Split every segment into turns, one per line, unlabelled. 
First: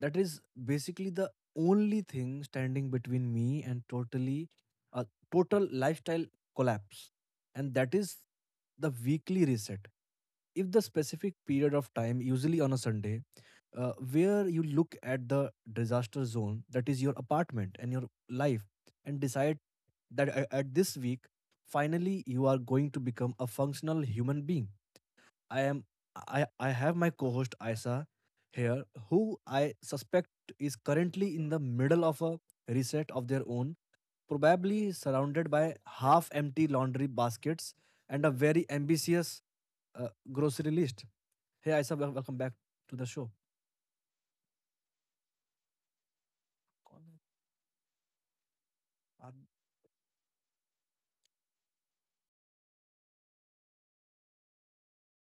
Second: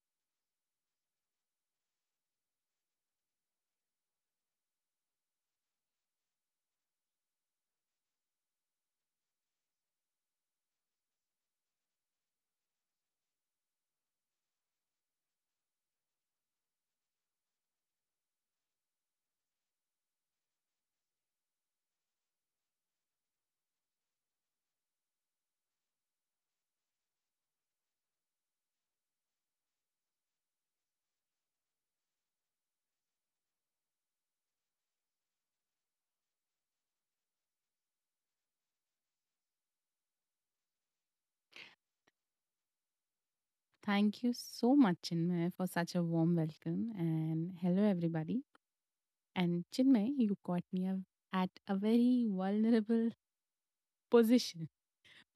that is basically the only thing standing between me and totally a total lifestyle collapse, and that is the weekly reset. If the specific period of time, usually on a Sunday, where you look at the disaster zone that is your apartment and your life and decide that at this week, finally, you are going to become a functional human being. I am I have my co-host Aisa here, who I suspect is currently in the middle of a reset of their own, probably surrounded by half-empty laundry baskets and a very ambitious grocery list. Hey Aisa, welcome back to the show.
Thank you so much, Chinmay, for such a warm welcome.
कौन है?
And hello, everybody.
आप-
And Chinmay, you caught me a- at a very vulnerable position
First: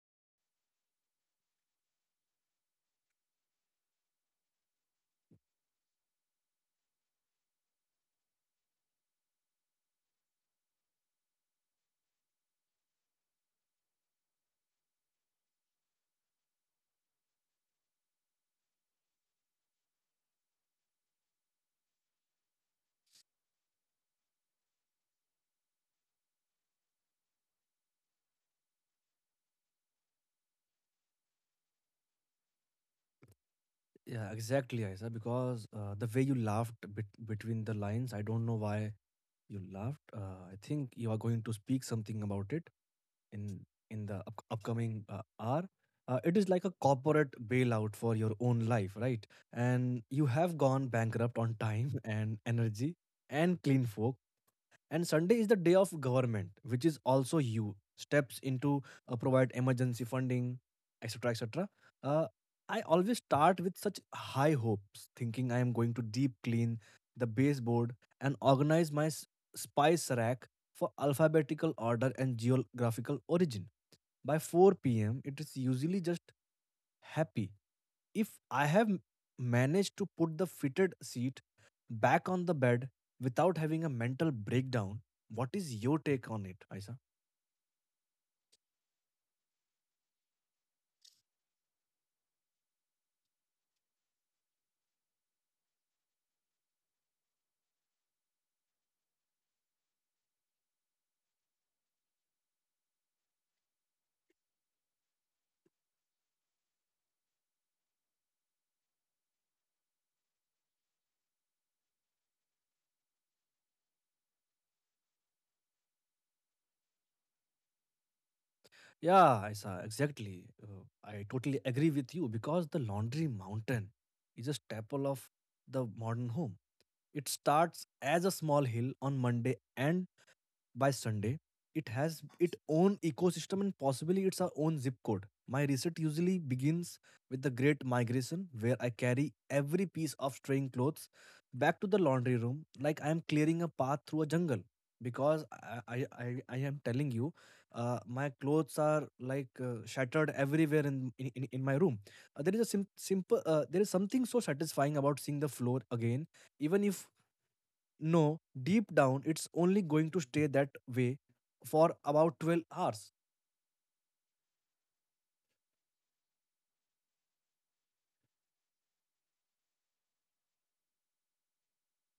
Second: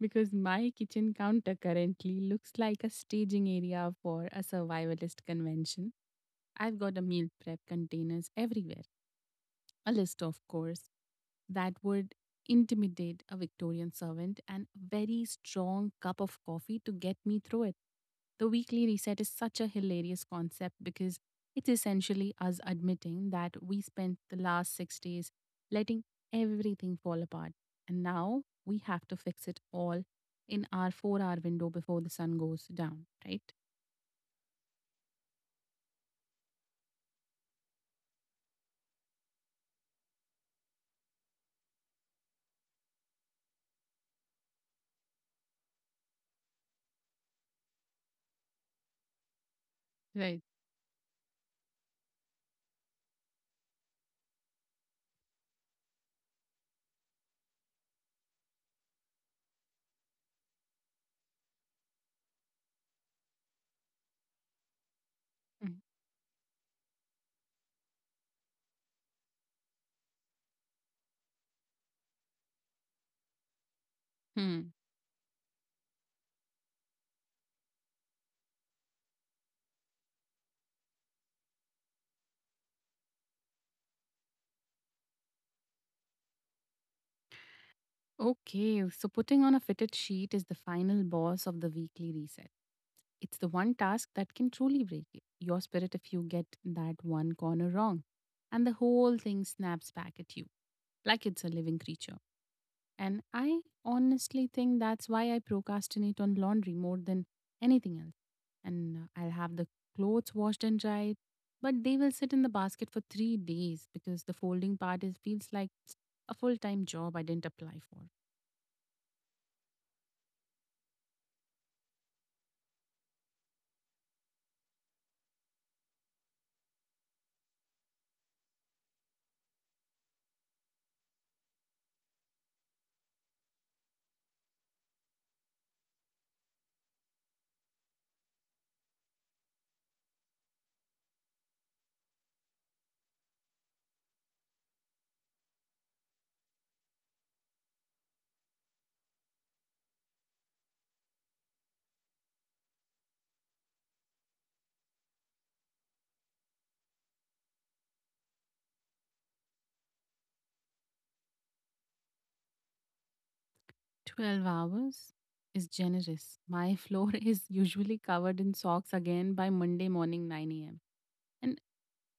because my kitchen counter currently looks like a staging area for a survivalist convention. I've got a meal prep containers everywhere, a list, of course, that would intimidate a Victorian servant and a very strong cup of coffee to get me through it. The weekly reset is such a hilarious concept because it's essentially us admitting that we spent the last 6 days letting everything fall apart. And now we have to fix it all in our 4 hour window before the sun goes down, right?
Yeah, exactly, Aisa. Because the way you laughed between the lines, I don't know why you laughed. I think you are going to speak something about it. in in the upcoming hour, it is like a corporate bailout for your own life, right? And you
Right.
have gone bankrupt on time and energy and clean folk. And sunday is the day of government, which is also you steps into, provide emergency funding, et etc etc. uh, I always start with such high hopes, thinking I am going to deep clean the baseboard and organize my spice rack for alphabetical order and geographical origin. By
Mhm.
4 p.m. it is usually just happy if I have managed to put the fitted seat back on the bed without having a mental breakdown. What is your take on it, isa?
Okay, so putting on a fitted sheet is the final boss of the weekly reset. It's the one task that can truly break it. Your spirit if you get that one corner wrong. And the whole thing snaps back at you like it's a living creature. And I honestly think that's why I procrastinate on laundry more than anything else. And I'll have the clothes washed and dried, but they will sit in the basket for 3 days because the folding part feels like a full time job I didn't apply for.
Yeah, isa, exactly. Uh, I totally agree with you because the laundry mountain is a staple of the modern home. It starts as a small hill on monday, and by Sunday, it has its own ecosystem and possibly its own zip code. My research usually begins with the Great Migration, where I carry every piece of straying clothes back to the laundry room like I am clearing a path through a jungle. Because I am telling you, my clothes are like shattered everywhere in my room. There is a simple, there is something so satisfying about seeing the floor again, even if no, deep down, it's only going to stay that way for about 12 hours.
12 hours is generous. My floor is usually covered in socks again by Monday morning 9 a.m. And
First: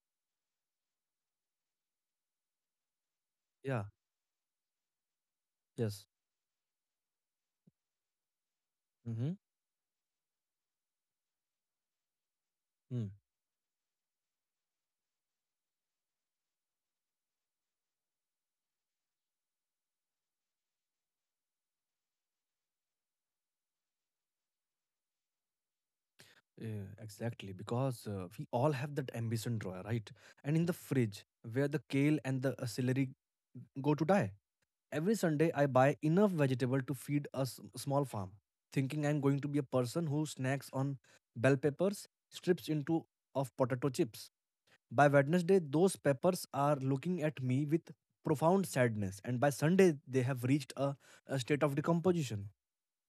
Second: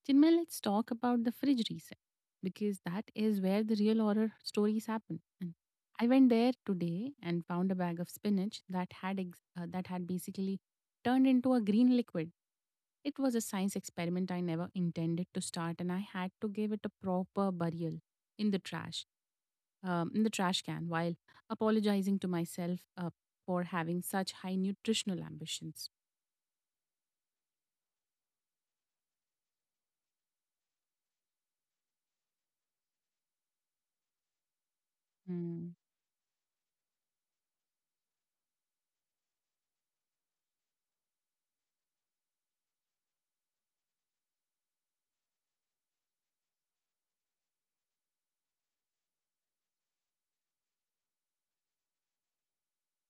Chinmay, let's talk about the fridge reset because that is where the
Yeah.
real horror stories happen. And
Yes.
I went there today and found a bag of spinach
Mm-hmm.
that had basically turned into a green liquid.
Mm.
It was a science experiment I never intended to start, and I had to give it a proper burial in the trash can while apologizing to myself for having such high nutritional ambitions.
Yeah, exactly. Because we all have that ambition drawer, right? And in the fridge, where the kale and the celery go to die. Every Sunday, I
Mm.
buy enough vegetable to feed a small farm, thinking I'm going to be a person who snacks on bell peppers, strips into of potato chips. By Wednesday, those peppers are looking at me with profound sadness, and by Sunday, they have reached a state of decomposition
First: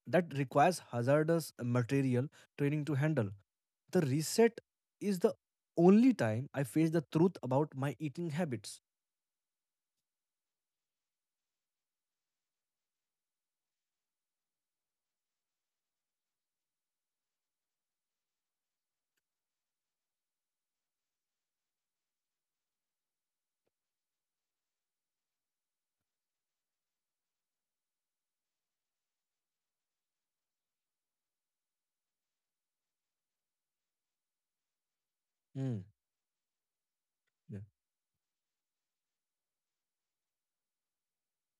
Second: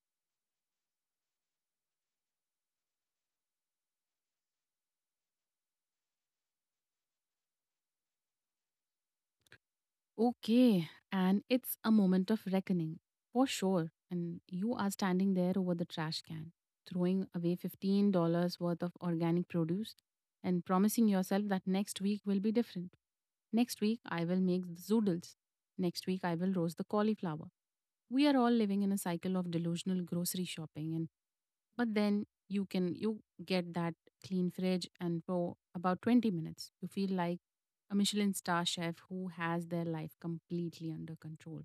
that requires hazardous material training to handle. The reset is the only time I face the truth about my eating habits.
Okay, and it's a moment of reckoning for sure. And you are standing there over the trash can, throwing away $15 worth of organic produce and promising yourself that next week will be different. Next week, I will make the zoodles. Next week, I will roast the cauliflower. We are all living in a cycle of delusional grocery shopping. And But then you can you get that clean fridge, and for
Hmm.
about 20 minutes you feel like
Yeah.
a Michelin star chef who has their life completely under control,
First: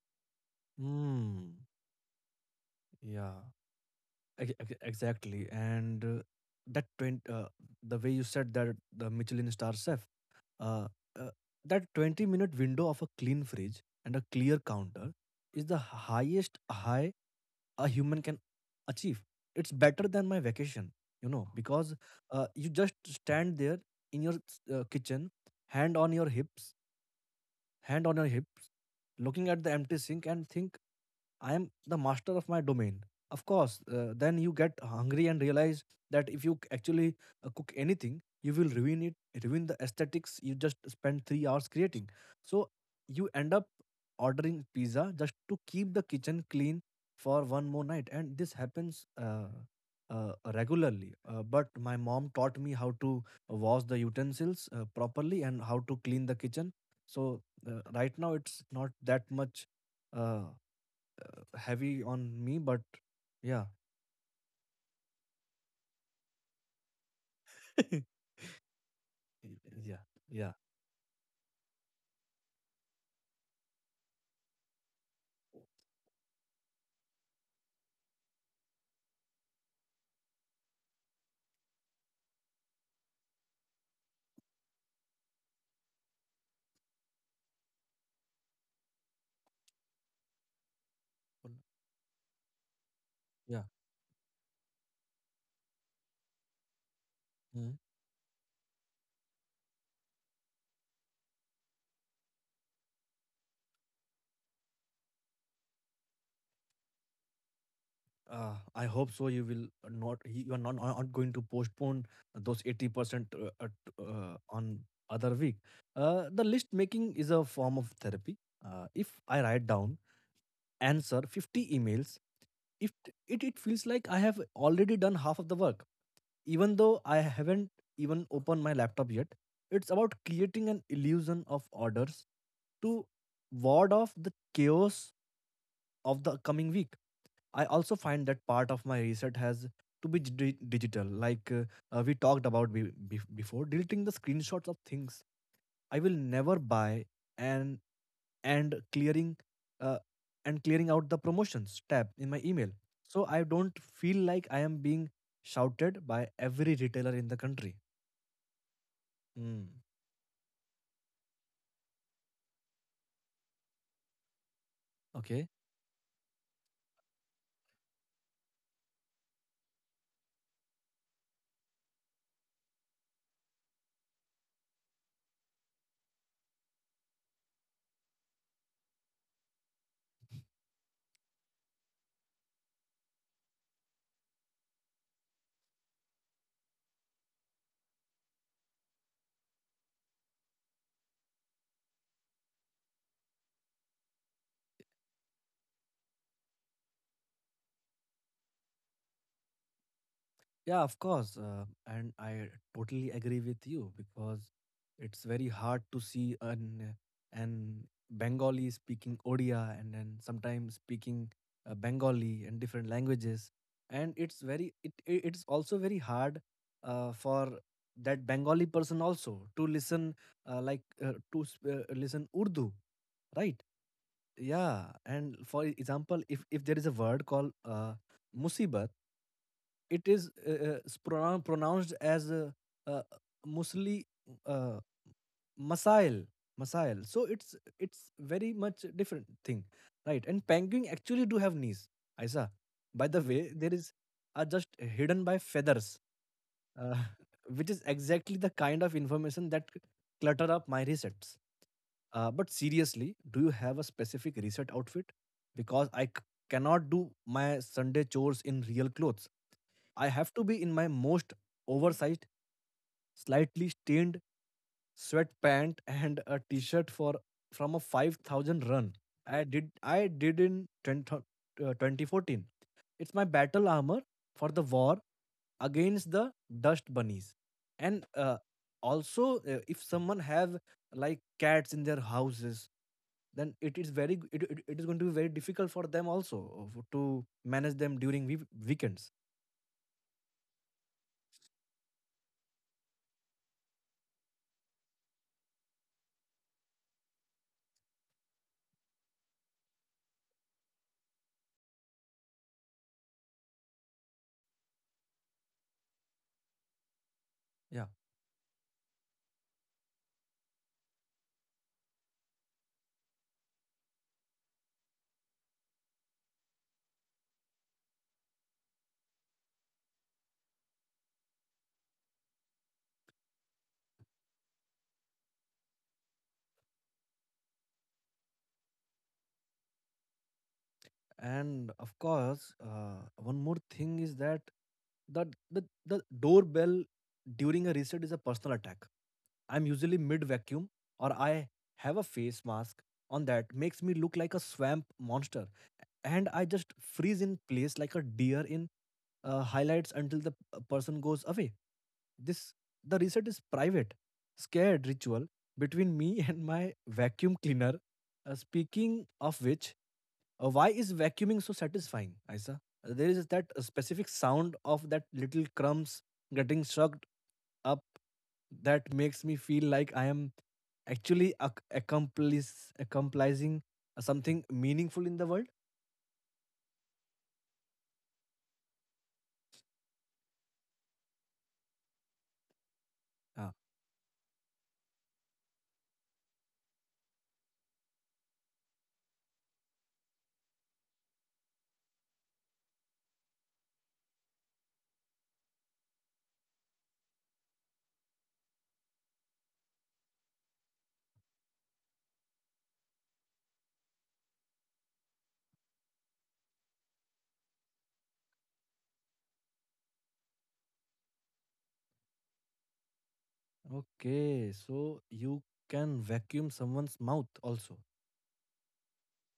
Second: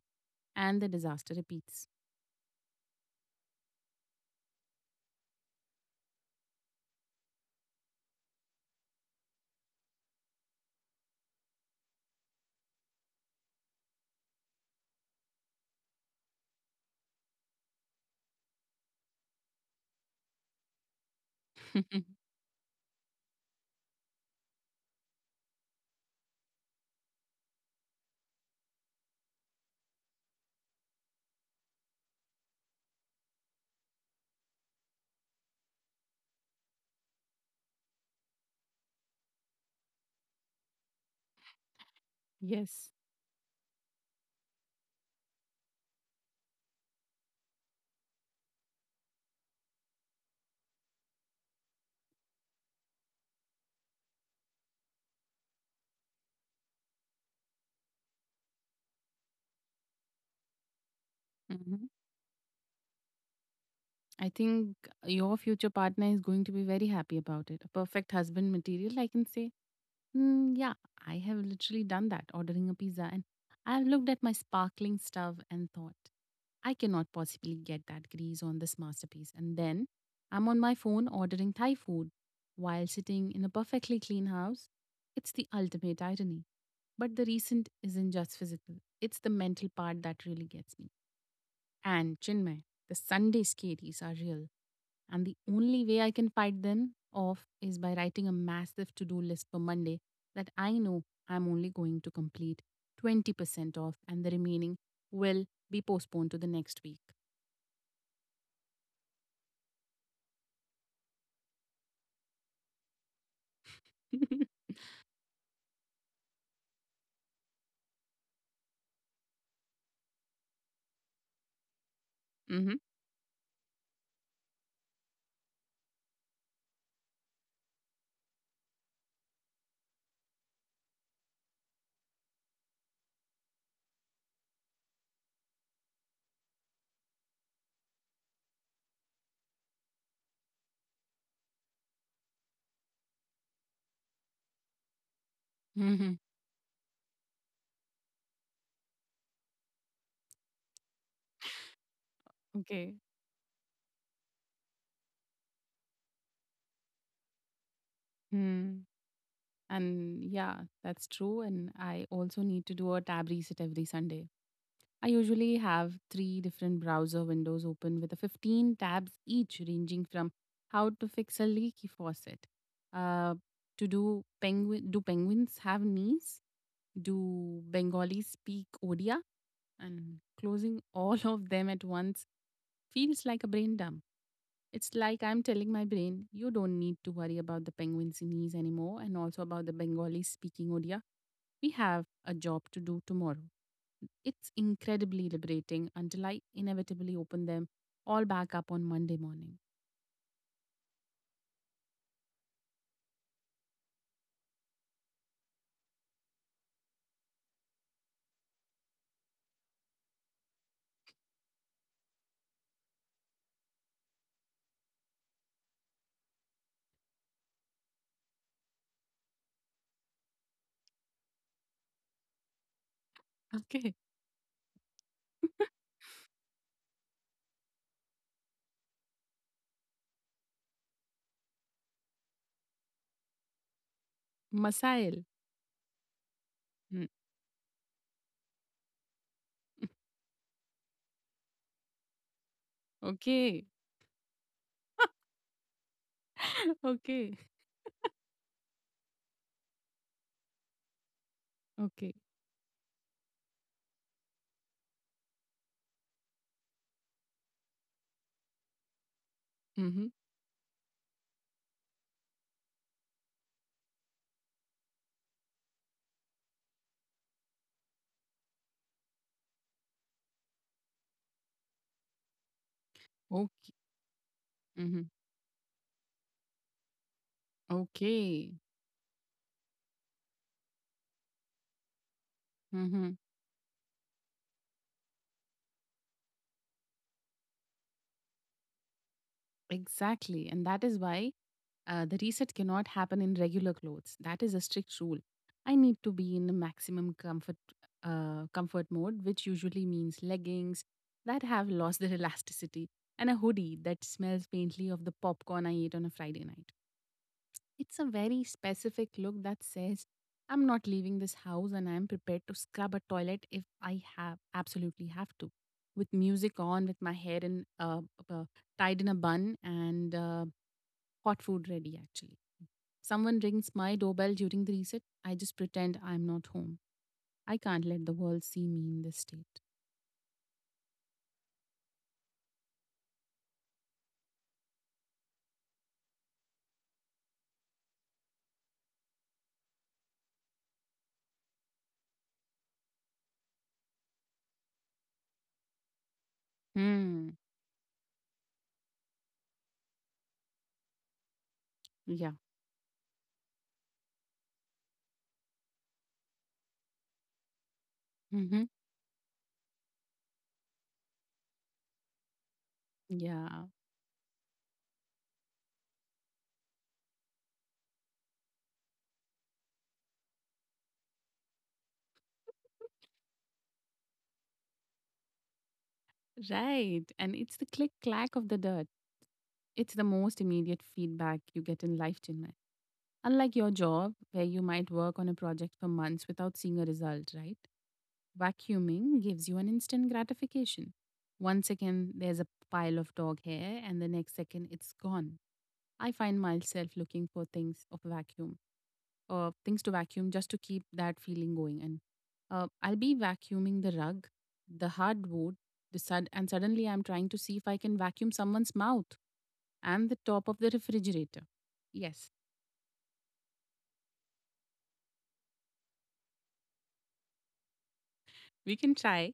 and the disaster
Hmm.
repeats.
Yeah. Exactly. And that 20, the way you said that the Michelin star chef, Uh, uh, that 20-minute window of a clean fridge and a clear counter is the highest high a human can achieve. It's better than my vacation, because you just stand there in your kitchen, hand on your hips, hand on your hips, looking at the empty sink and think I am the master of my domain. Of course, then you get hungry and realize that if you actually cook anything, you will ruin it, ruin the aesthetics you just spent 3 hours creating. So
Yes.
you end up ordering pizza just to keep the kitchen clean for one more night. And this happens regularly. But my mom taught me how to wash the utensils properly and how to clean the kitchen. So right now it's not that much Uh,
Mhm.
heavy on me, but yeah,
I think your future partner is going to be very happy about it. A
y-
perfect husband material, I can say.
yeah, yeah,
Mm, yeah, I have literally done that, ordering a pizza, and I've looked at my sparkling stuff and thought, I cannot possibly get that grease on this masterpiece. And then I'm on my phone ordering Thai food while sitting in a perfectly clean house. It's the ultimate irony. But the recent isn't just physical, it's the mental part that really gets me. And Chinmay, the Sunday
yeah.
scaries are real. And the only way I can fight them off
Mhm.
is by writing a massive to do list for Monday that I know I'm only going to complete 20% off, and the remaining will be postponed to the next week.
I hope so. You will not. You are not, not going to postpone those 80% on other week. The list making is a form of therapy. If I write down answer 50 emails,
Mhm.
if t- it feels like I have already done half of the work, even though I haven't even opened my laptop yet. It's about creating an illusion of orders to ward off the chaos of the coming week. I also find that part of my reset has to be digital, like we talked about before, deleting the screenshots of things I will
Mhm.
never buy and clearing uh, and clearing out the promotions tab in my email,
Okay.
so I don't feel like I am being shouted by every retailer in the country.
Hmm.
Mm,
And yeah, that's true. And I also need to do a tab reset every Sunday. I
okay.
usually have three different browser windows open with a 15 tabs each, ranging from how to fix a leaky faucet, uh, to do penguins have knees? Do Bengalis speak Odia? And closing all of them at once feels like a brain dump. It's like I'm telling my brain, you don't need to worry about the penguin sneeze anymore and also about the Bengali speaking Odia. We have a job to do tomorrow. It's incredibly liberating until I inevitably open them all back up on Monday morning.
Yeah, of course. And I totally agree with you because it's very hard to see an Bengali speaking Odia and then sometimes speaking Bengali and different languages. And it's also very hard for that Bengali person also to listen, listen Urdu, right?
Okay.
Yeah, and for example, if there is a word called musibat, it is pronounced as uh, musli, uh,
Masail.
masail. Masail,
Mm.
so it's very much different thing, right? And penguin actually do have knees, isa, by the way.
Okay.
There is are just hidden by feathers, uh,
Okay.
which is exactly the kind of information that clutter up my resets.
Okay.
But seriously, do you have a specific reset outfit? Because I cannot do my Sunday chores in real clothes. I
Mm-hmm.
have to be in my most oversized, slightly stained sweatpant and a t-shirt for from a 5,000 run I did. In 10, 2014. It's my battle
Okay.
armor for the war
Mm-hmm.
against the dust bunnies. And
Okay.
also, if someone have like cats in their houses,
Mm-hmm.
then it is very it is going to be very difficult for them also to manage them during weekends.
Exactly. And that is why the reset cannot happen in regular clothes. That is a strict rule. I need to be in a maximum comfort comfort mode, which usually means leggings that have lost their elasticity and a hoodie that smells faintly of the popcorn I ate on a Friday night.
Yeah,
It's a very specific look that says, I'm not leaving this house and I'm prepared to scrub a toilet if I have absolutely have to. With music on, with my hair uh, tied in a bun, and hot food ready actually. Someone rings my doorbell during the reset. I just pretend I'm not home. I can't let the world see me in this state.
and of course, one more thing is that the, the doorbell during a reset is a personal attack. I'm usually mid vacuum, or I have a face mask on that makes me look like a swamp monster, and I just freeze in
Hmm.
place like a deer in highlights until the person goes away.
Yeah.
This the reset is private, scared ritual between me and my vacuum cleaner.
Mm-hmm.
Speaking of which, why is vacuuming so satisfying, Isa? There is that
Yeah.
specific sound of that little crumbs getting sucked up that makes me feel like I am actually accomplishing something meaningful in the world.
Right. And it's the click clack of the dirt. It's the most immediate feedback you get in life, Chinmay.
Uh,
Unlike your job, where you might work on a project for months without seeing a result, right? Vacuuming gives you an instant gratification. 1 second, there's a pile of dog hair, and the next second, it's gone. I find myself looking for things to vacuum just to keep that feeling going. And I'll be vacuuming the rug, the hardwood, and suddenly I'm trying to see if I can vacuum someone's mouth and the top of the refrigerator. Yes,
Okay, so you can vacuum someone's mouth also.
we can try.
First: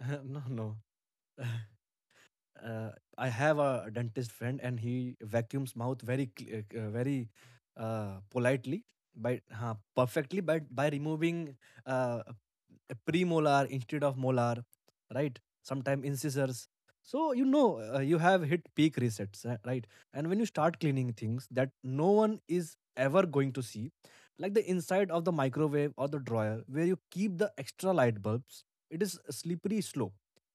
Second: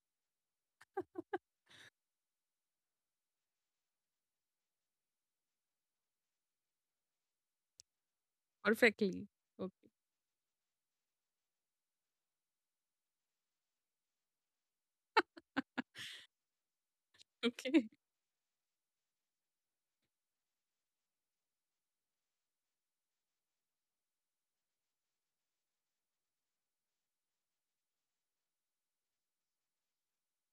No, no. uh, I have a dentist friend, and he vacuums mouth very, very politely,
Perfectly.
by
Okay.
perfectly, but by removing uh, a premolar instead of molar, right? Sometimes incisors. So you know,
Okay.
you have hit peak resets, right? And when you start cleaning things that no one is ever going to see, like the inside of the microwave or the drawer where you keep the extra light bulbs, it is a slippery slope.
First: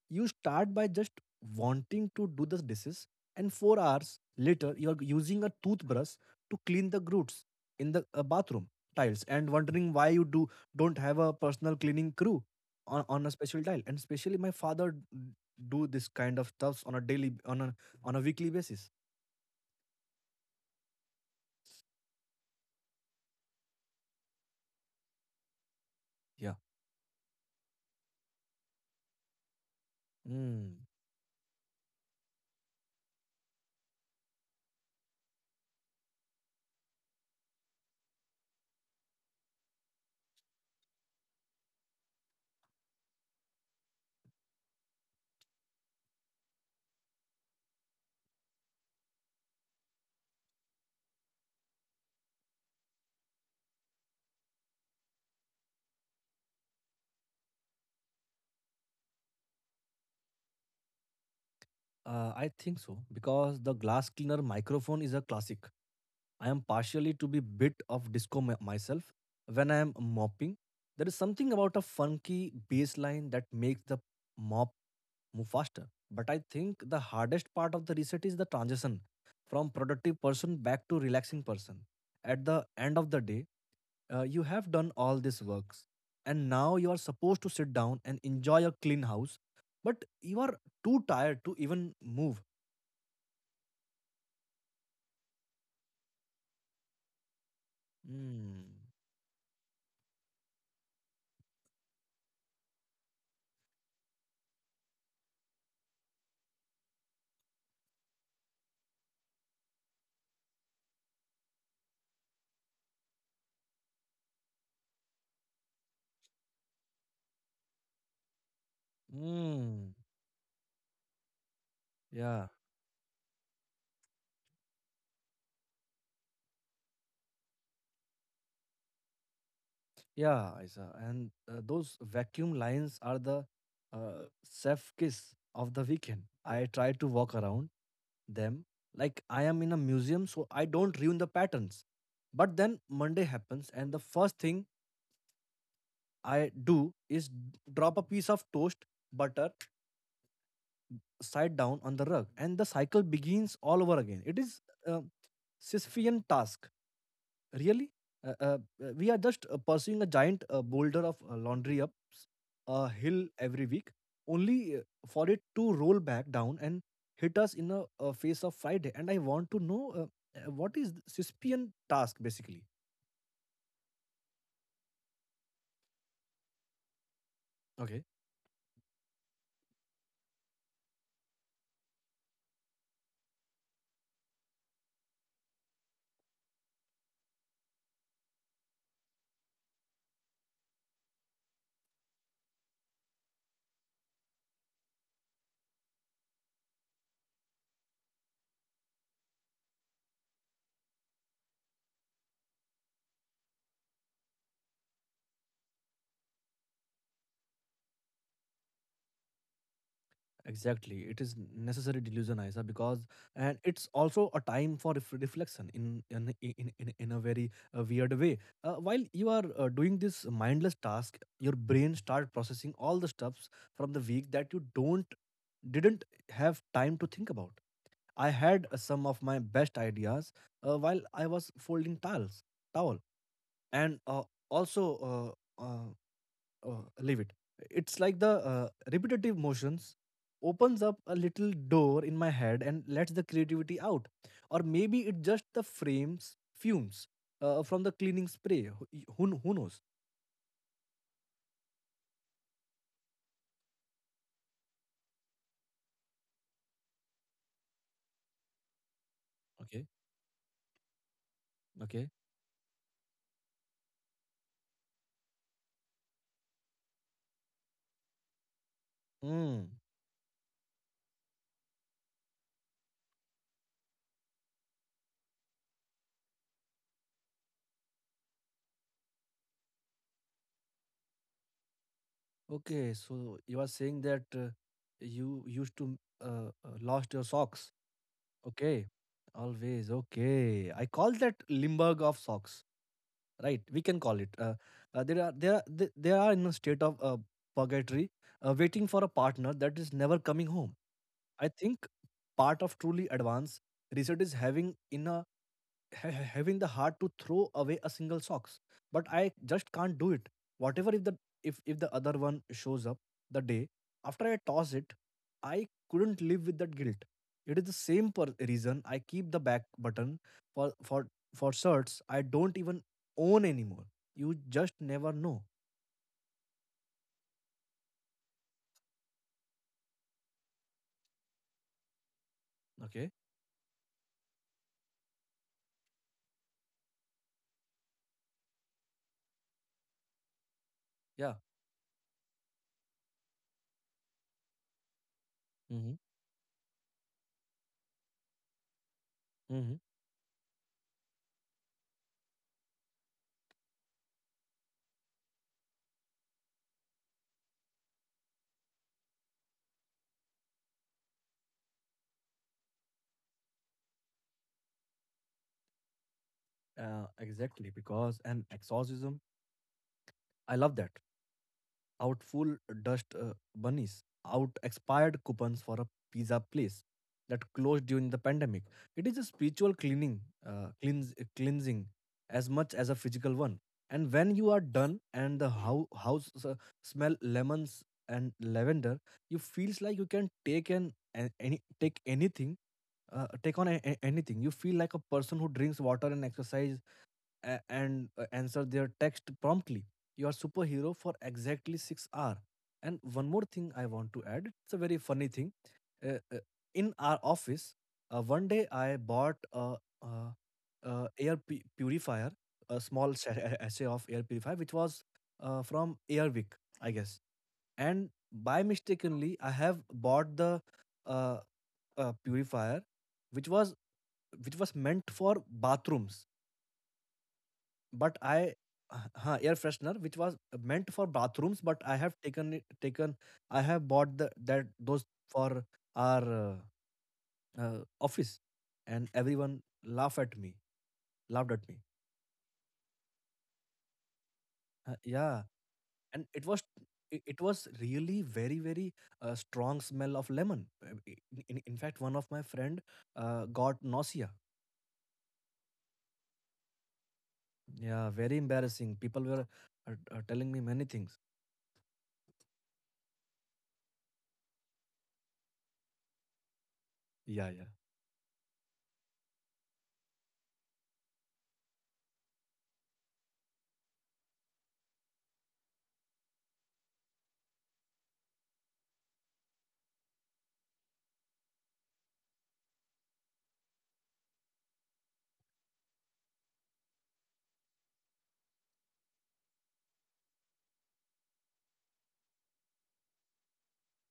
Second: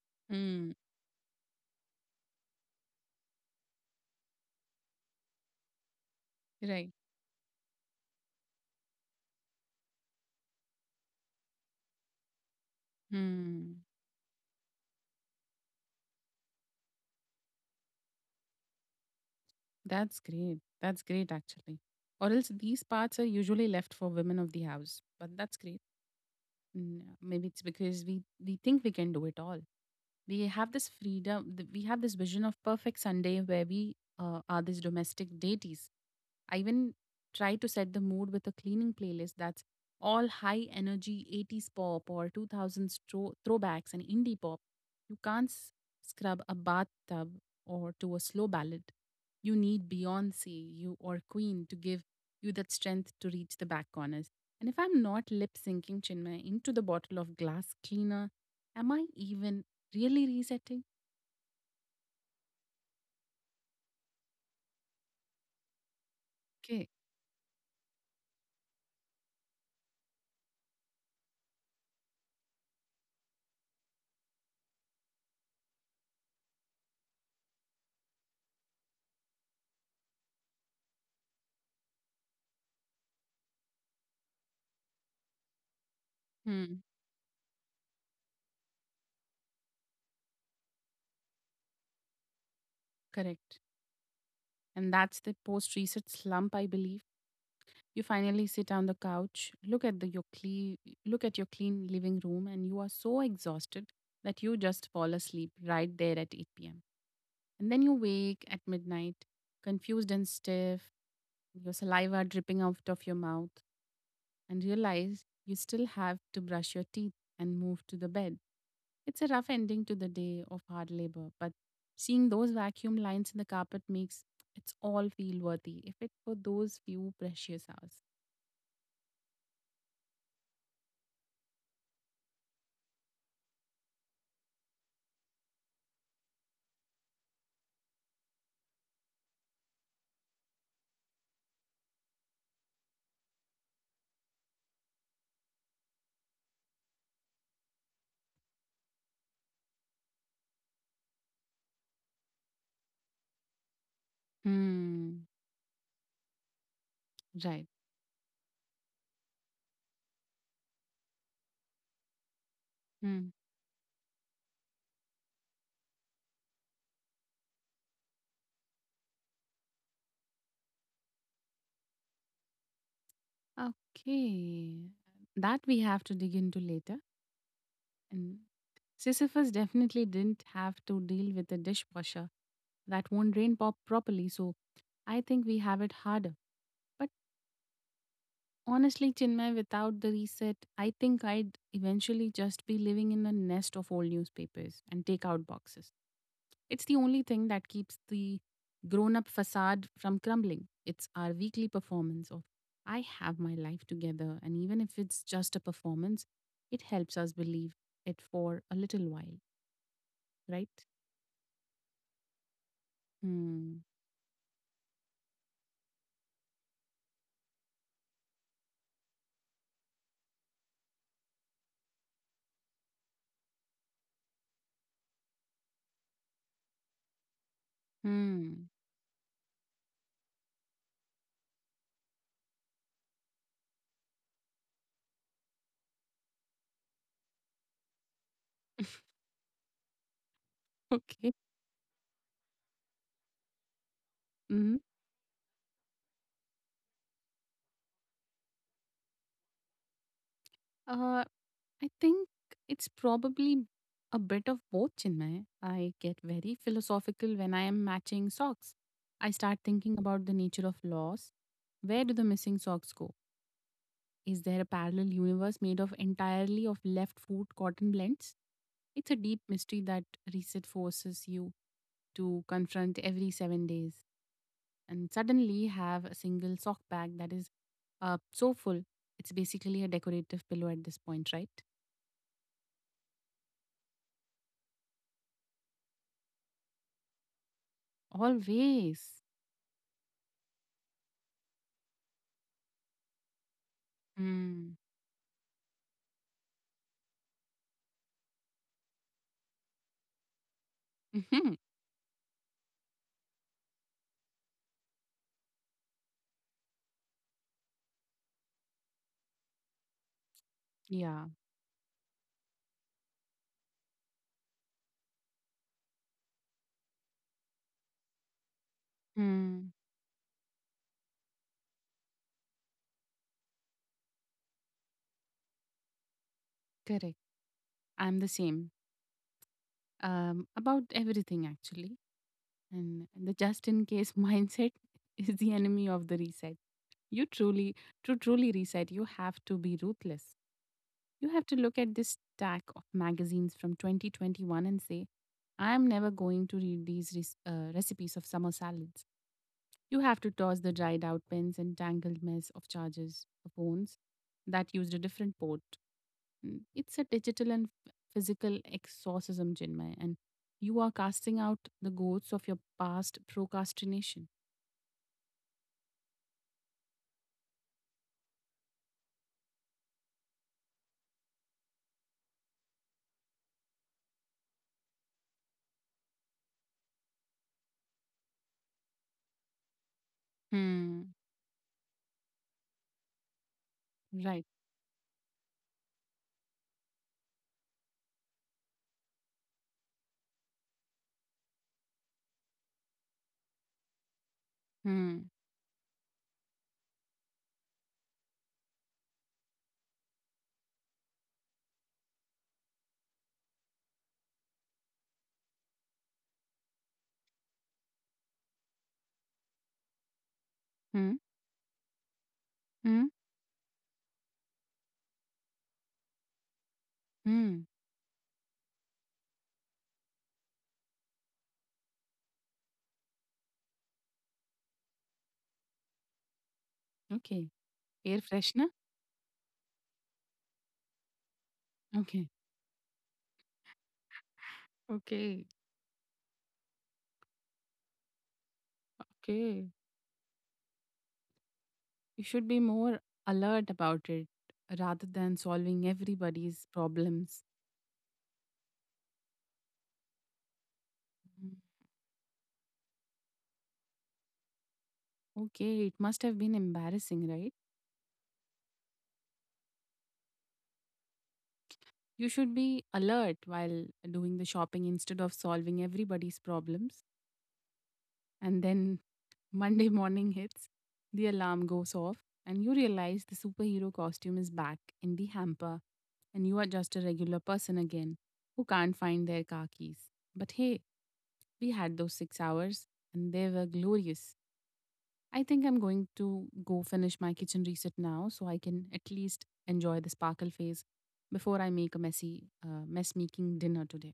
You
Hmm.
start by just wanting to do the dishes, and 4 hours later you are using a toothbrush to clean
Right.
the groots in the bathroom tiles and wondering why you do don't have a personal cleaning crew on a special dial.
Hmm.
And especially my father do this kind of stuffs on a daily, on a weekly basis.
That's great. That's great, actually. Or else these parts are usually left for women of the house. But that's great.
Yeah.
No, maybe it's because we think we can do it all.
Mm.
We have this vision of perfect Sunday where we are these domestic deities. I even try to set the mood with a cleaning playlist that's all high energy 80s pop or 2000s throwbacks and indie pop. You can't scrub a bathtub or to a slow ballad. You need Beyonce, you or Queen to give you that strength to reach the back corners. And if I'm not lip syncing, Chinmay, into the bottle of glass cleaner, am I even really resetting?
I think so because the glass cleaner microphone is a classic. I am
Okay.
partially to be bit of disco myself when I am mopping. There is something about a funky bass line that makes the mop move faster. But I think the hardest part of the reset is the transition from productive person back to relaxing person. At the end of the day, you have done all these works and now
Hmm.
you are supposed to sit down and enjoy a clean house, but you are too tired to even move.
Correct. And that's the post research slump, I believe. You finally
Mm.
sit on the couch, look at your clean living room, and you are so exhausted that you just fall asleep right there at 8 p.m. And then you wake at midnight, confused and stiff, your saliva dripping out of your mouth, and realize you still have to brush your teeth and move to the bed. It's a rough ending
Mm.
to the day of hard labor, but seeing
Yeah.
those vacuum lines in the carpet makes it's all feel worthy if it for those few precious hours.
Yeah, Isa. And those vacuum lines are the chef kiss of the weekend. I try to walk around them like I am in a museum, so I don't ruin the patterns. But then Monday happens, and the first thing I do is drop a piece of toast butter side down on the rug, and the cycle begins all over again. It is a
Hmm.
Sisyphean task.
Right.
Really? Uh, uh, we are just pursuing a giant boulder of laundry up a hill
Hmm.
every week, only for it to roll back down and hit us in a face of Friday. And I want to know what is the Cispian task basically?
Okay. That we have to dig into later.
Okay.
And Sisyphus definitely didn't have to deal with a dishwasher that won't drain pop properly, so I think we have it harder. But honestly, Chinmay, without the reset, I think I'd eventually just be living in a nest of old newspapers and takeout boxes. It's the only thing that keeps the grown up facade from crumbling. It's our weekly performance of, I have my life together. And even if it's just a performance, it helps us believe it for a little while, right?
Exactly. It is necessary delusion, Isa, because and
Hmm.
it's also a time for reflection in a very weird way. While you are doing this mindless task, your brain start processing all the stuffs from the week that you don't didn't have time to think about. I
Hmm.
had some of my best ideas while I was folding towel, and also. Oh, leave it. It's like the repetitive motions opens up a
Okay.
little door in my head and lets the creativity out. Or
Hmm.
maybe it just the frames fumes from the cleaning spray. Who knows?
Uh, I think it's probably a bit of both, Chinmay. I get very philosophical when I am matching socks. I start
Okay,
thinking about the nature of loss. Where
okay.
do the missing socks go? Is there a parallel universe made of entirely of left foot cotton blends? It's a deep
Mm.
mystery that reset forces you to confront every 7 days, and suddenly have a single sock bag that is so full. It's basically a decorative pillow at this point, right?
Okay, so you are saying that you used to lost your socks. Okay,
Always.
always. Okay, I call that Limburg of socks. Right, we can call it
Mm.
there are they are in a state of purgatory waiting for a partner that is never coming home. I
Hmm.
think part of truly advanced research is having in a ha- having the heart to throw away a single socks, but I just can't do it. Whatever, if the,
Yeah.
if the other one shows up the day after I toss it, I couldn't live with that guilt. It is the same reason I keep the back
Mm.
button for for for shirts I don't even own anymore. You just never know.
Correct. I'm the same about everything, actually. And
Okay.
and the just in case mindset is the enemy of the reset. You truly, to truly reset, you have to be ruthless. You
Yeah.
have to look at this stack of magazines from 2021 and say, I am
Mm-hmm.
never going to read these recipes of summer salads.
Mm-hmm.
You have to toss the dried out pens and tangled mess of chargers, of phones that used a different port. Mm, it's a digital and physical exorcism, Chinmay, and you are casting out the ghosts of your past procrastination.
Exactly. Because an exorcism, I love that. Out full dust bunnies, out expired coupons for a pizza place that closed during the pandemic. It is a spiritual
Hmm.
cleansing as much as a physical one. And when you
Right.
are done and the house smell lemons and lavender, you feels like you can take anything take on a- anything. You feel like a
Hmm.
person who drinks water and exercise and answer their text promptly. You are superhero for exactly 6 hours. And one more thing I want to add. It's a very funny thing. Uh, uh, in our office, one day I bought uh
Hmm.
air purifier, a
Hmm.
small sachet of air purifier, which was from Airwick, I guess.
Hmm.
And by mistakenly, I have bought the uh, purifier, which was which was meant for bathrooms,
Okay.
but
Air
I
freshener?
air freshener which was meant for bathrooms, but I have
Okay.
taken I have bought the that those
Okay.
for our office, and everyone
Okay.
laugh at me, laughed at me.
You should be more alert about it rather than
Yeah,
solving
and
everybody's problems.
it was really very strong smell of lemon.
Mm.
In fact, one of my friend got nausea.
Okay. It must have been embarrassing, right?
Yeah, very embarrassing. People were telling me many things.
You should be alert while doing the shopping instead of solving everybody's problems.
Yeah, yeah.
And then Monday morning hits, the alarm goes off, and you realize the superhero costume is back in the hamper, and you are just a regular person again who can't find their car keys. But hey, we had those 6 hours, and they were glorious. I think I'm going to go finish my kitchen reset now so I can at least enjoy the sparkle phase before I make a messy, mess making dinner today.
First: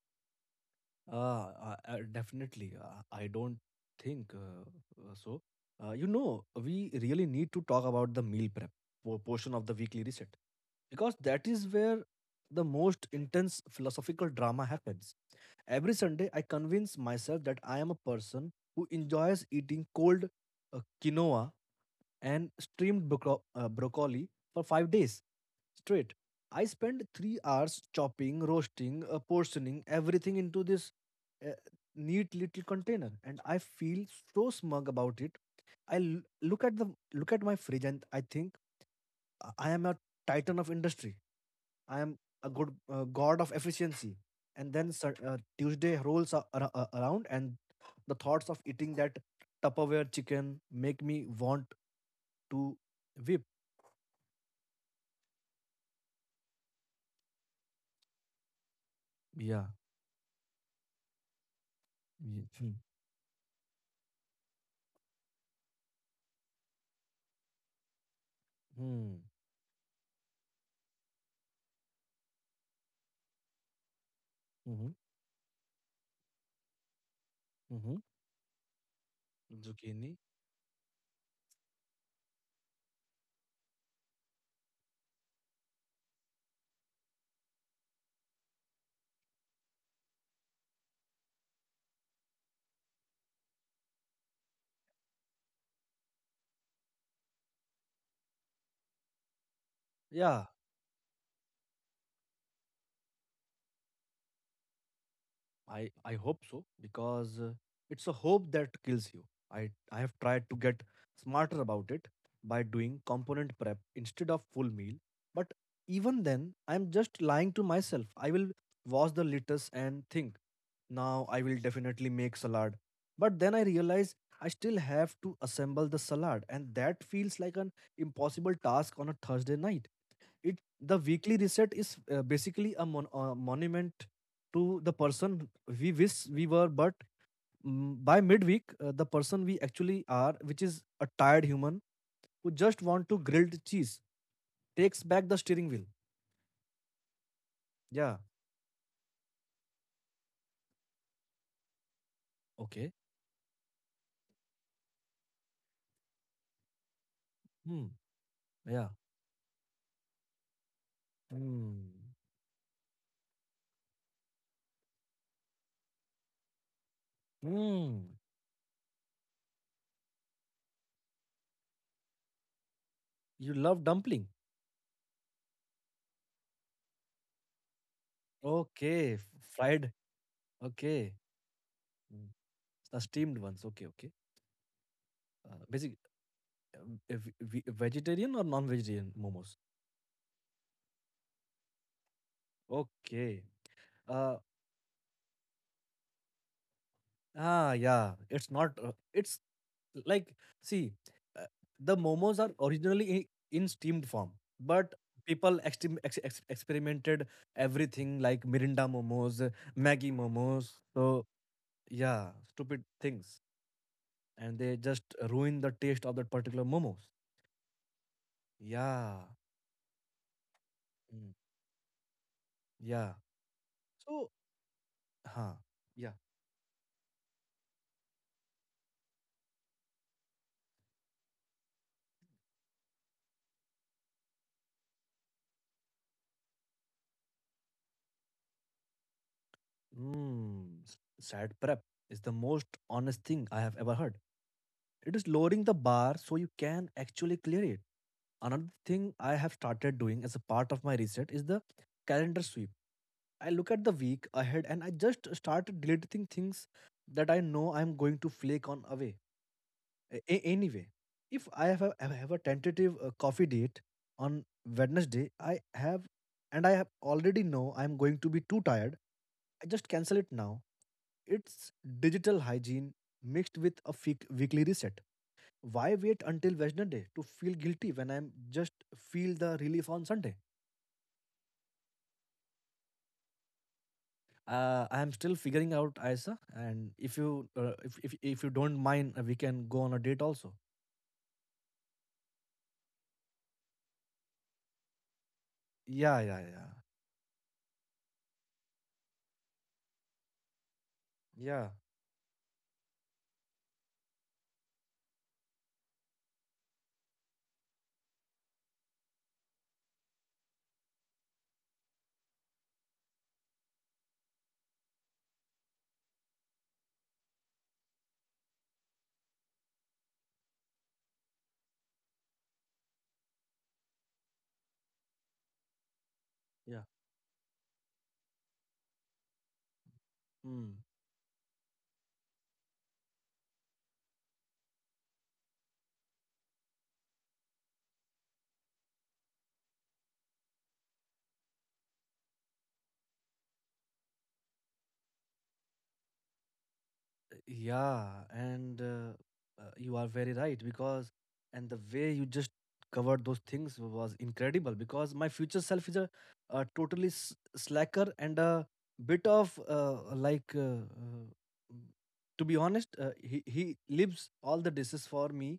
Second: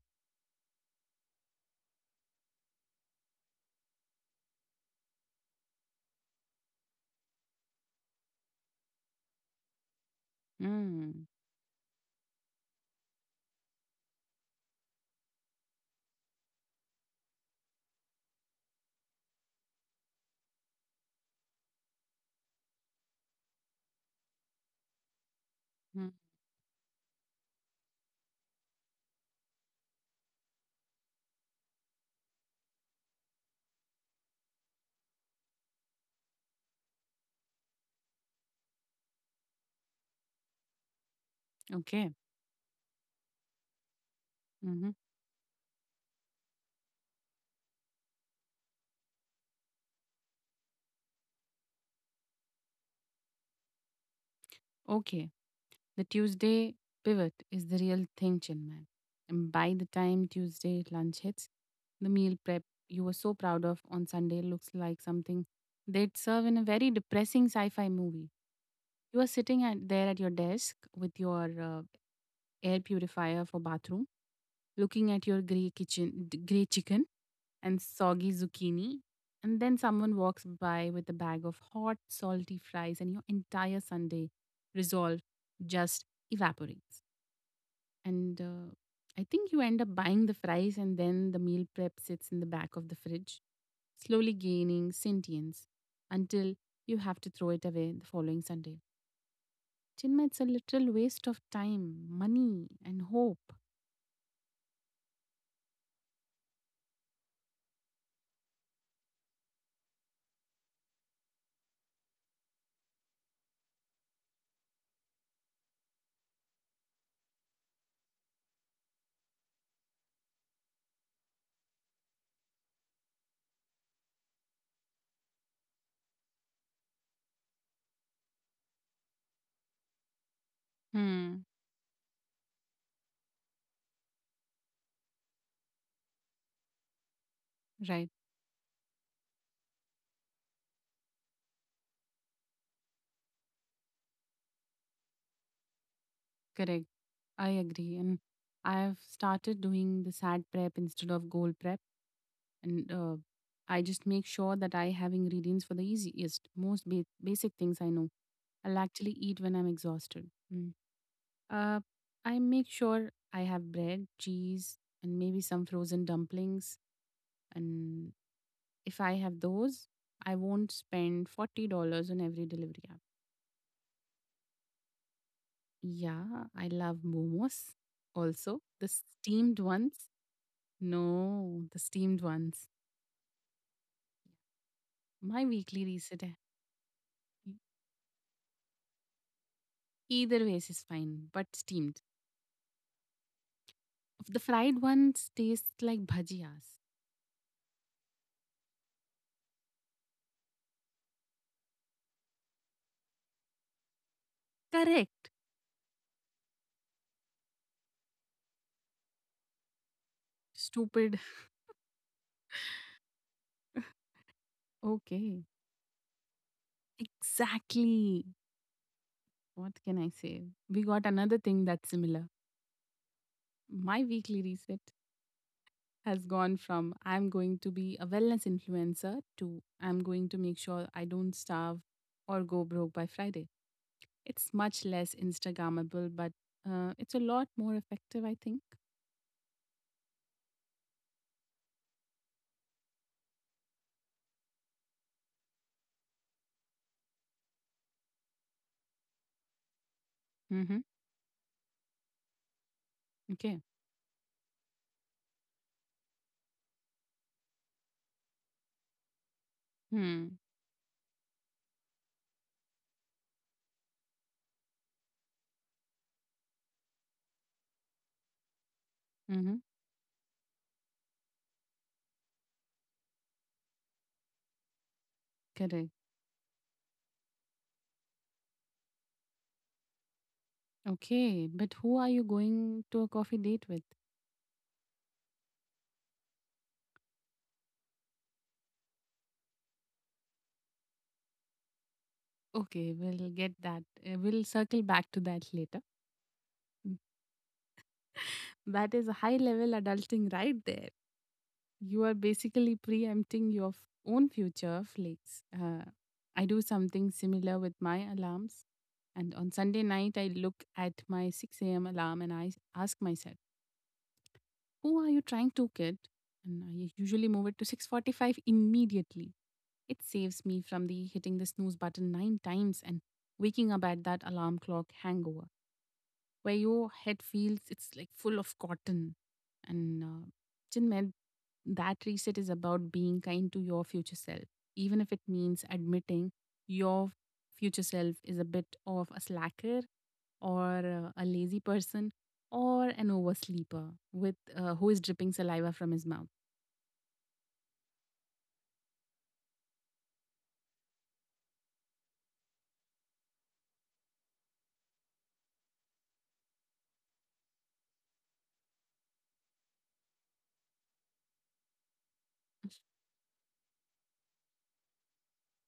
Uh, Definitely. I don't think so. You know, we really need to talk about the meal prep portion of the weekly reset, because
Mm.
that is where the most intense philosophical drama happens. Every Sunday, I convince myself that I am a person who enjoys eating cold quinoa and steamed broccoli for 5 days
Mm.
straight. I spent 3 hours chopping, roasting, portioning everything into this uh, neat little container, and I feel so smug about it. I look at my fridge, and I think I am a titan of industry. I
Okay.
am a good god of efficiency. And
Hmm.
then Tuesday rolls around, and the thoughts of eating that Tupperware chicken make me want to whip.
Okay. The Tuesday pivot is the real thing, Chinman. And
Yeah.
by the time Tuesday lunch hits, the meal
Ye-
prep
Hmm.
you were so proud of on Sunday looks like something they'd serve in a very depressing sci fi movie. You are
Hmm.
sitting at, there at your desk with your air purifier for bathroom,
Mhm.
looking at your grey chicken and
Mhm.
soggy zucchini, and then
Zucchini.
someone walks by with a bag of hot, salty fries, and your entire Sunday resolve just evaporates. And I think you end up buying the fries, and then the meal prep sits in the back of the fridge, slowly gaining sentience until you have to throw it away the following Sunday. Chinma, it's a
Ya,
literal waste of time, money, and hope.
I hope so, because it's a hope that kills you. I have tried to get smarter about it by doing component prep instead of full meal, but even then I'm just lying to myself. I will wash the lettuce and think now I will definitely make salad. But then I realize I still have to assemble the salad, and that feels like an impossible task on a Thursday night. It, the weekly
Hmm.
reset is basically a monument to the person we wish we were, but mm,
Right.
by midweek the person we actually are, which is a tired human who just want to grilled cheese, takes back the steering wheel.
Correct. I agree.
Yeah,
And I've started doing the sad prep instead of goal prep. And
okay.
I just make sure that I have ingredients for the easiest, basic things
Hmm.
I know. I'll
Yeah.
actually eat when I'm exhausted. Uh,
Hmm.
I make sure I have bread, cheese, and maybe some frozen dumplings.
Hmm.
And if I have those, I won't spend $40 on every delivery app.
You love dumpling.
Yeah, I love momos. Also, the
okay f-
steamed
Fried?
ones.
Okay.
No, the steamed
Mm,
ones.
the steamed ones, okay, okay.
My
uh,
weekly
basic
reset, eh, e-,
Vegetarian or non-vegetarian momos?
Either ways is fine, but steamed.
Okay.
The
Uh,
fried ones taste like bhajiyas.
ah, yeah, it's not it's like, see, uh, the momos are originally in steamed form, but
Correct.
people experimented everything like mirinda momos, maggie momos,
Stupid.
so yeah, stupid things, and they just
Okay.
ruin the taste of that particular momos.
Exactly.
Yeah.
What can I say? We got
Mm,
another thing that's similar.
yeah.
My
So,
weekly reset
huh, yeah.
has gone from I'm going to be a wellness influencer to I'm going to make sure I don't starve or go broke by Friday. It's much less Instagrammable, but it's a lot more effective, I think.
Mm, s- sad prep is the most honest thing I have ever heard. It is lowering the bar so you can actually clear it. Another thing I have started doing as a part
Mm-hmm.
of my reset is the calendar sweep. I
Okay.
look at the week ahead and I just start deleting things that I know I'm going to flake on
Hmm.
anyway. If I have a tentative coffee date on Wednesday, I have and I have already know I'm going to be too tired.
Mm-hmm.
I just cancel it now. It's digital hygiene mixed with a weekly reset.
Correct.
Why wait until Wednesday to feel guilty when I'm just feel the relief on Sunday?
Okay. But who are you going to a coffee date with?
I'm still figuring out, Isa, and if you if you don't mind, we can go on a date also.
Okay, we'll get that. We'll circle back to that later.
Yeah, yeah, yeah,
Mm. That is a high level adulting right there.
yeah,
You are basically preempting your own future flakes. I do something similar with my alarms. And on Sunday night, I look at my 6 a.m. alarm and I ask myself, who are you trying to kid? And I usually move it to 6:45 immediately. It saves me from the hitting the snooze button 9 times and waking up at that alarm clock hangover where
yeah.
your head feels it's like full of cotton. And
Hmm.
Chinmed, that reset is about being kind to your future self, even if it means admitting your future self is a bit of a slacker, or a lazy person, or an oversleeper with who is dripping saliva from his mouth.
Yeah, and you are very right, because, and the way you just covered those things was incredible, because my future self is a totally slacker and a bit of m- to be honest, he leaves all the dishes for me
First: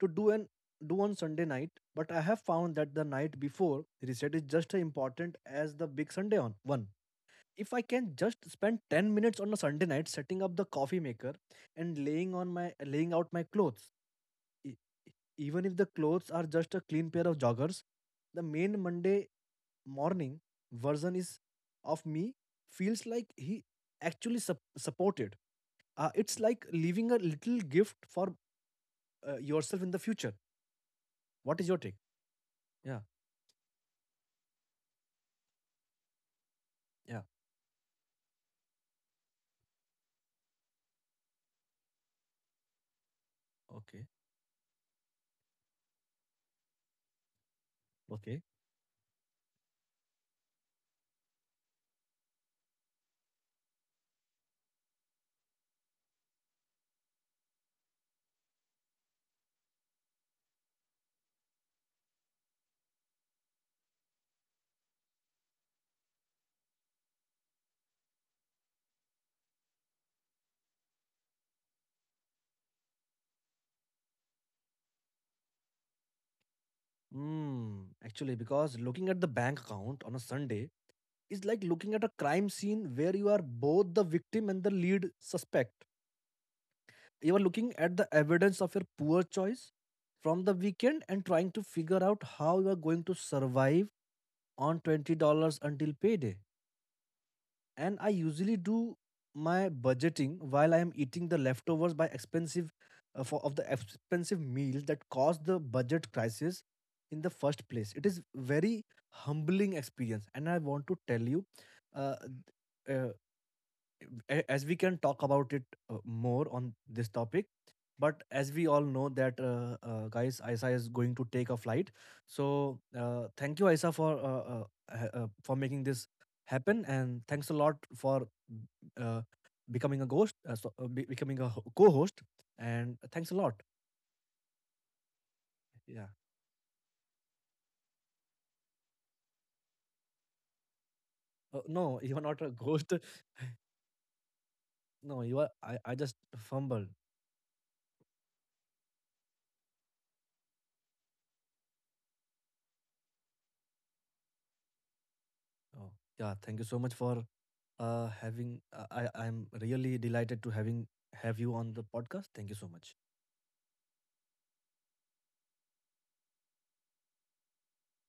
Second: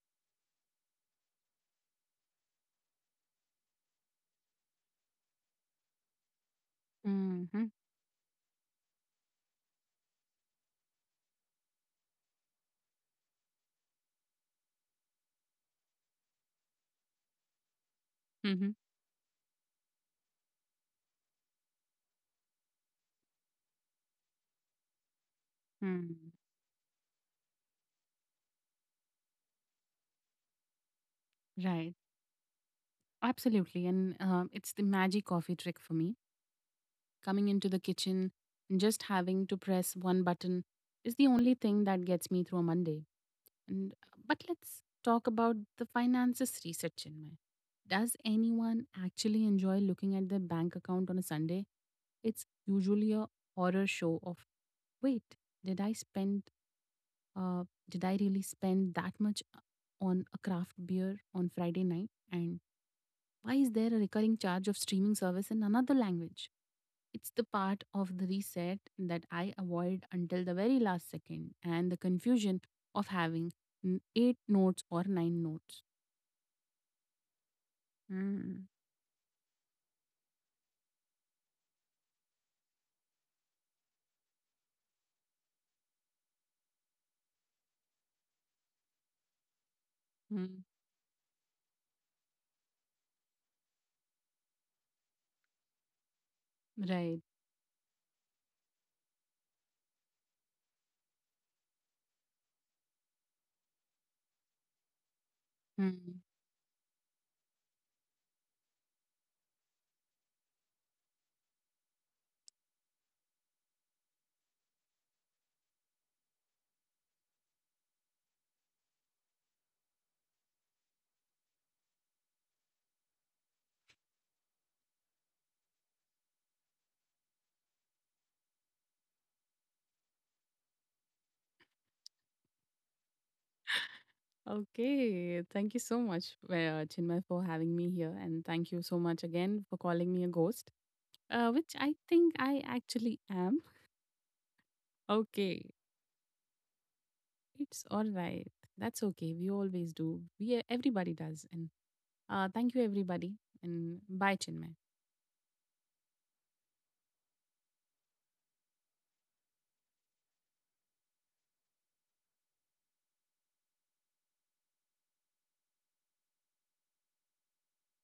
to do on Sunday night. But I have found that the night before reset is just as important as the big Sunday on one.
Mm-hmm.
If I can just spend 10 minutes on a Sunday night setting up the coffee maker and laying out my clothes, e- e- even if the clothes are just a clean pair of joggers, the
Mm-hmm.
main Monday morning version is of me feels like he actually supported. It's like leaving a little gift for yourself in the future. What is your take?
Right.
Yeah,
Absolutely. And it's the magic coffee trick for me,
yeah,
coming into the kitchen, and just having to press one button is the only thing that gets me through a Monday. And
okay,
But let's talk about the finances research. In my, does
okay.
anyone actually enjoy looking at their bank account on a Sunday? It's usually a horror show of wait, did I spend did I really spend that much on a craft beer on Friday night? And why is there a recurring charge of streaming service in another language? It's the part of the reset that I avoid until the very last second, and the confusion of having eight notes or nine notes.
Mm, actually,
Mm.
because looking at the bank account on a Sunday is like looking at a crime scene where you are both the victim and the lead suspect. You are looking at the evidence of your poor choice from the
Mm.
weekend and trying to figure out how you are going to survive on $20 until payday.
Right.
And I usually do my budgeting while I am eating the leftovers by expensive for of the expensive meals that caused the budget
Mm.
crisis in the first place. It is very humbling experience, and I want to tell you, uh, uh, as we can talk about it more on this topic, but as we all know that guys, Isa is going to take a flight, so thank you Isa for for making this happen, and thanks a lot for uh, becoming a ghost becoming a co-host, and thanks a lot.
Okay. Thank you
Yeah,
so much, Chinmay, for having me here. And thank you so much again for calling me a ghost, which
no,
I
you're not
think
a
I
ghost.
actually am.
No, you are,
Okay.
I just fumbled.
It's all right. That's okay. We always do. We Everybody does. And thank you, everybody. And bye, Chinmay.
Oh, yeah, thank you so much for having I I'm really delighted to having have you on the podcast. Thank you so much.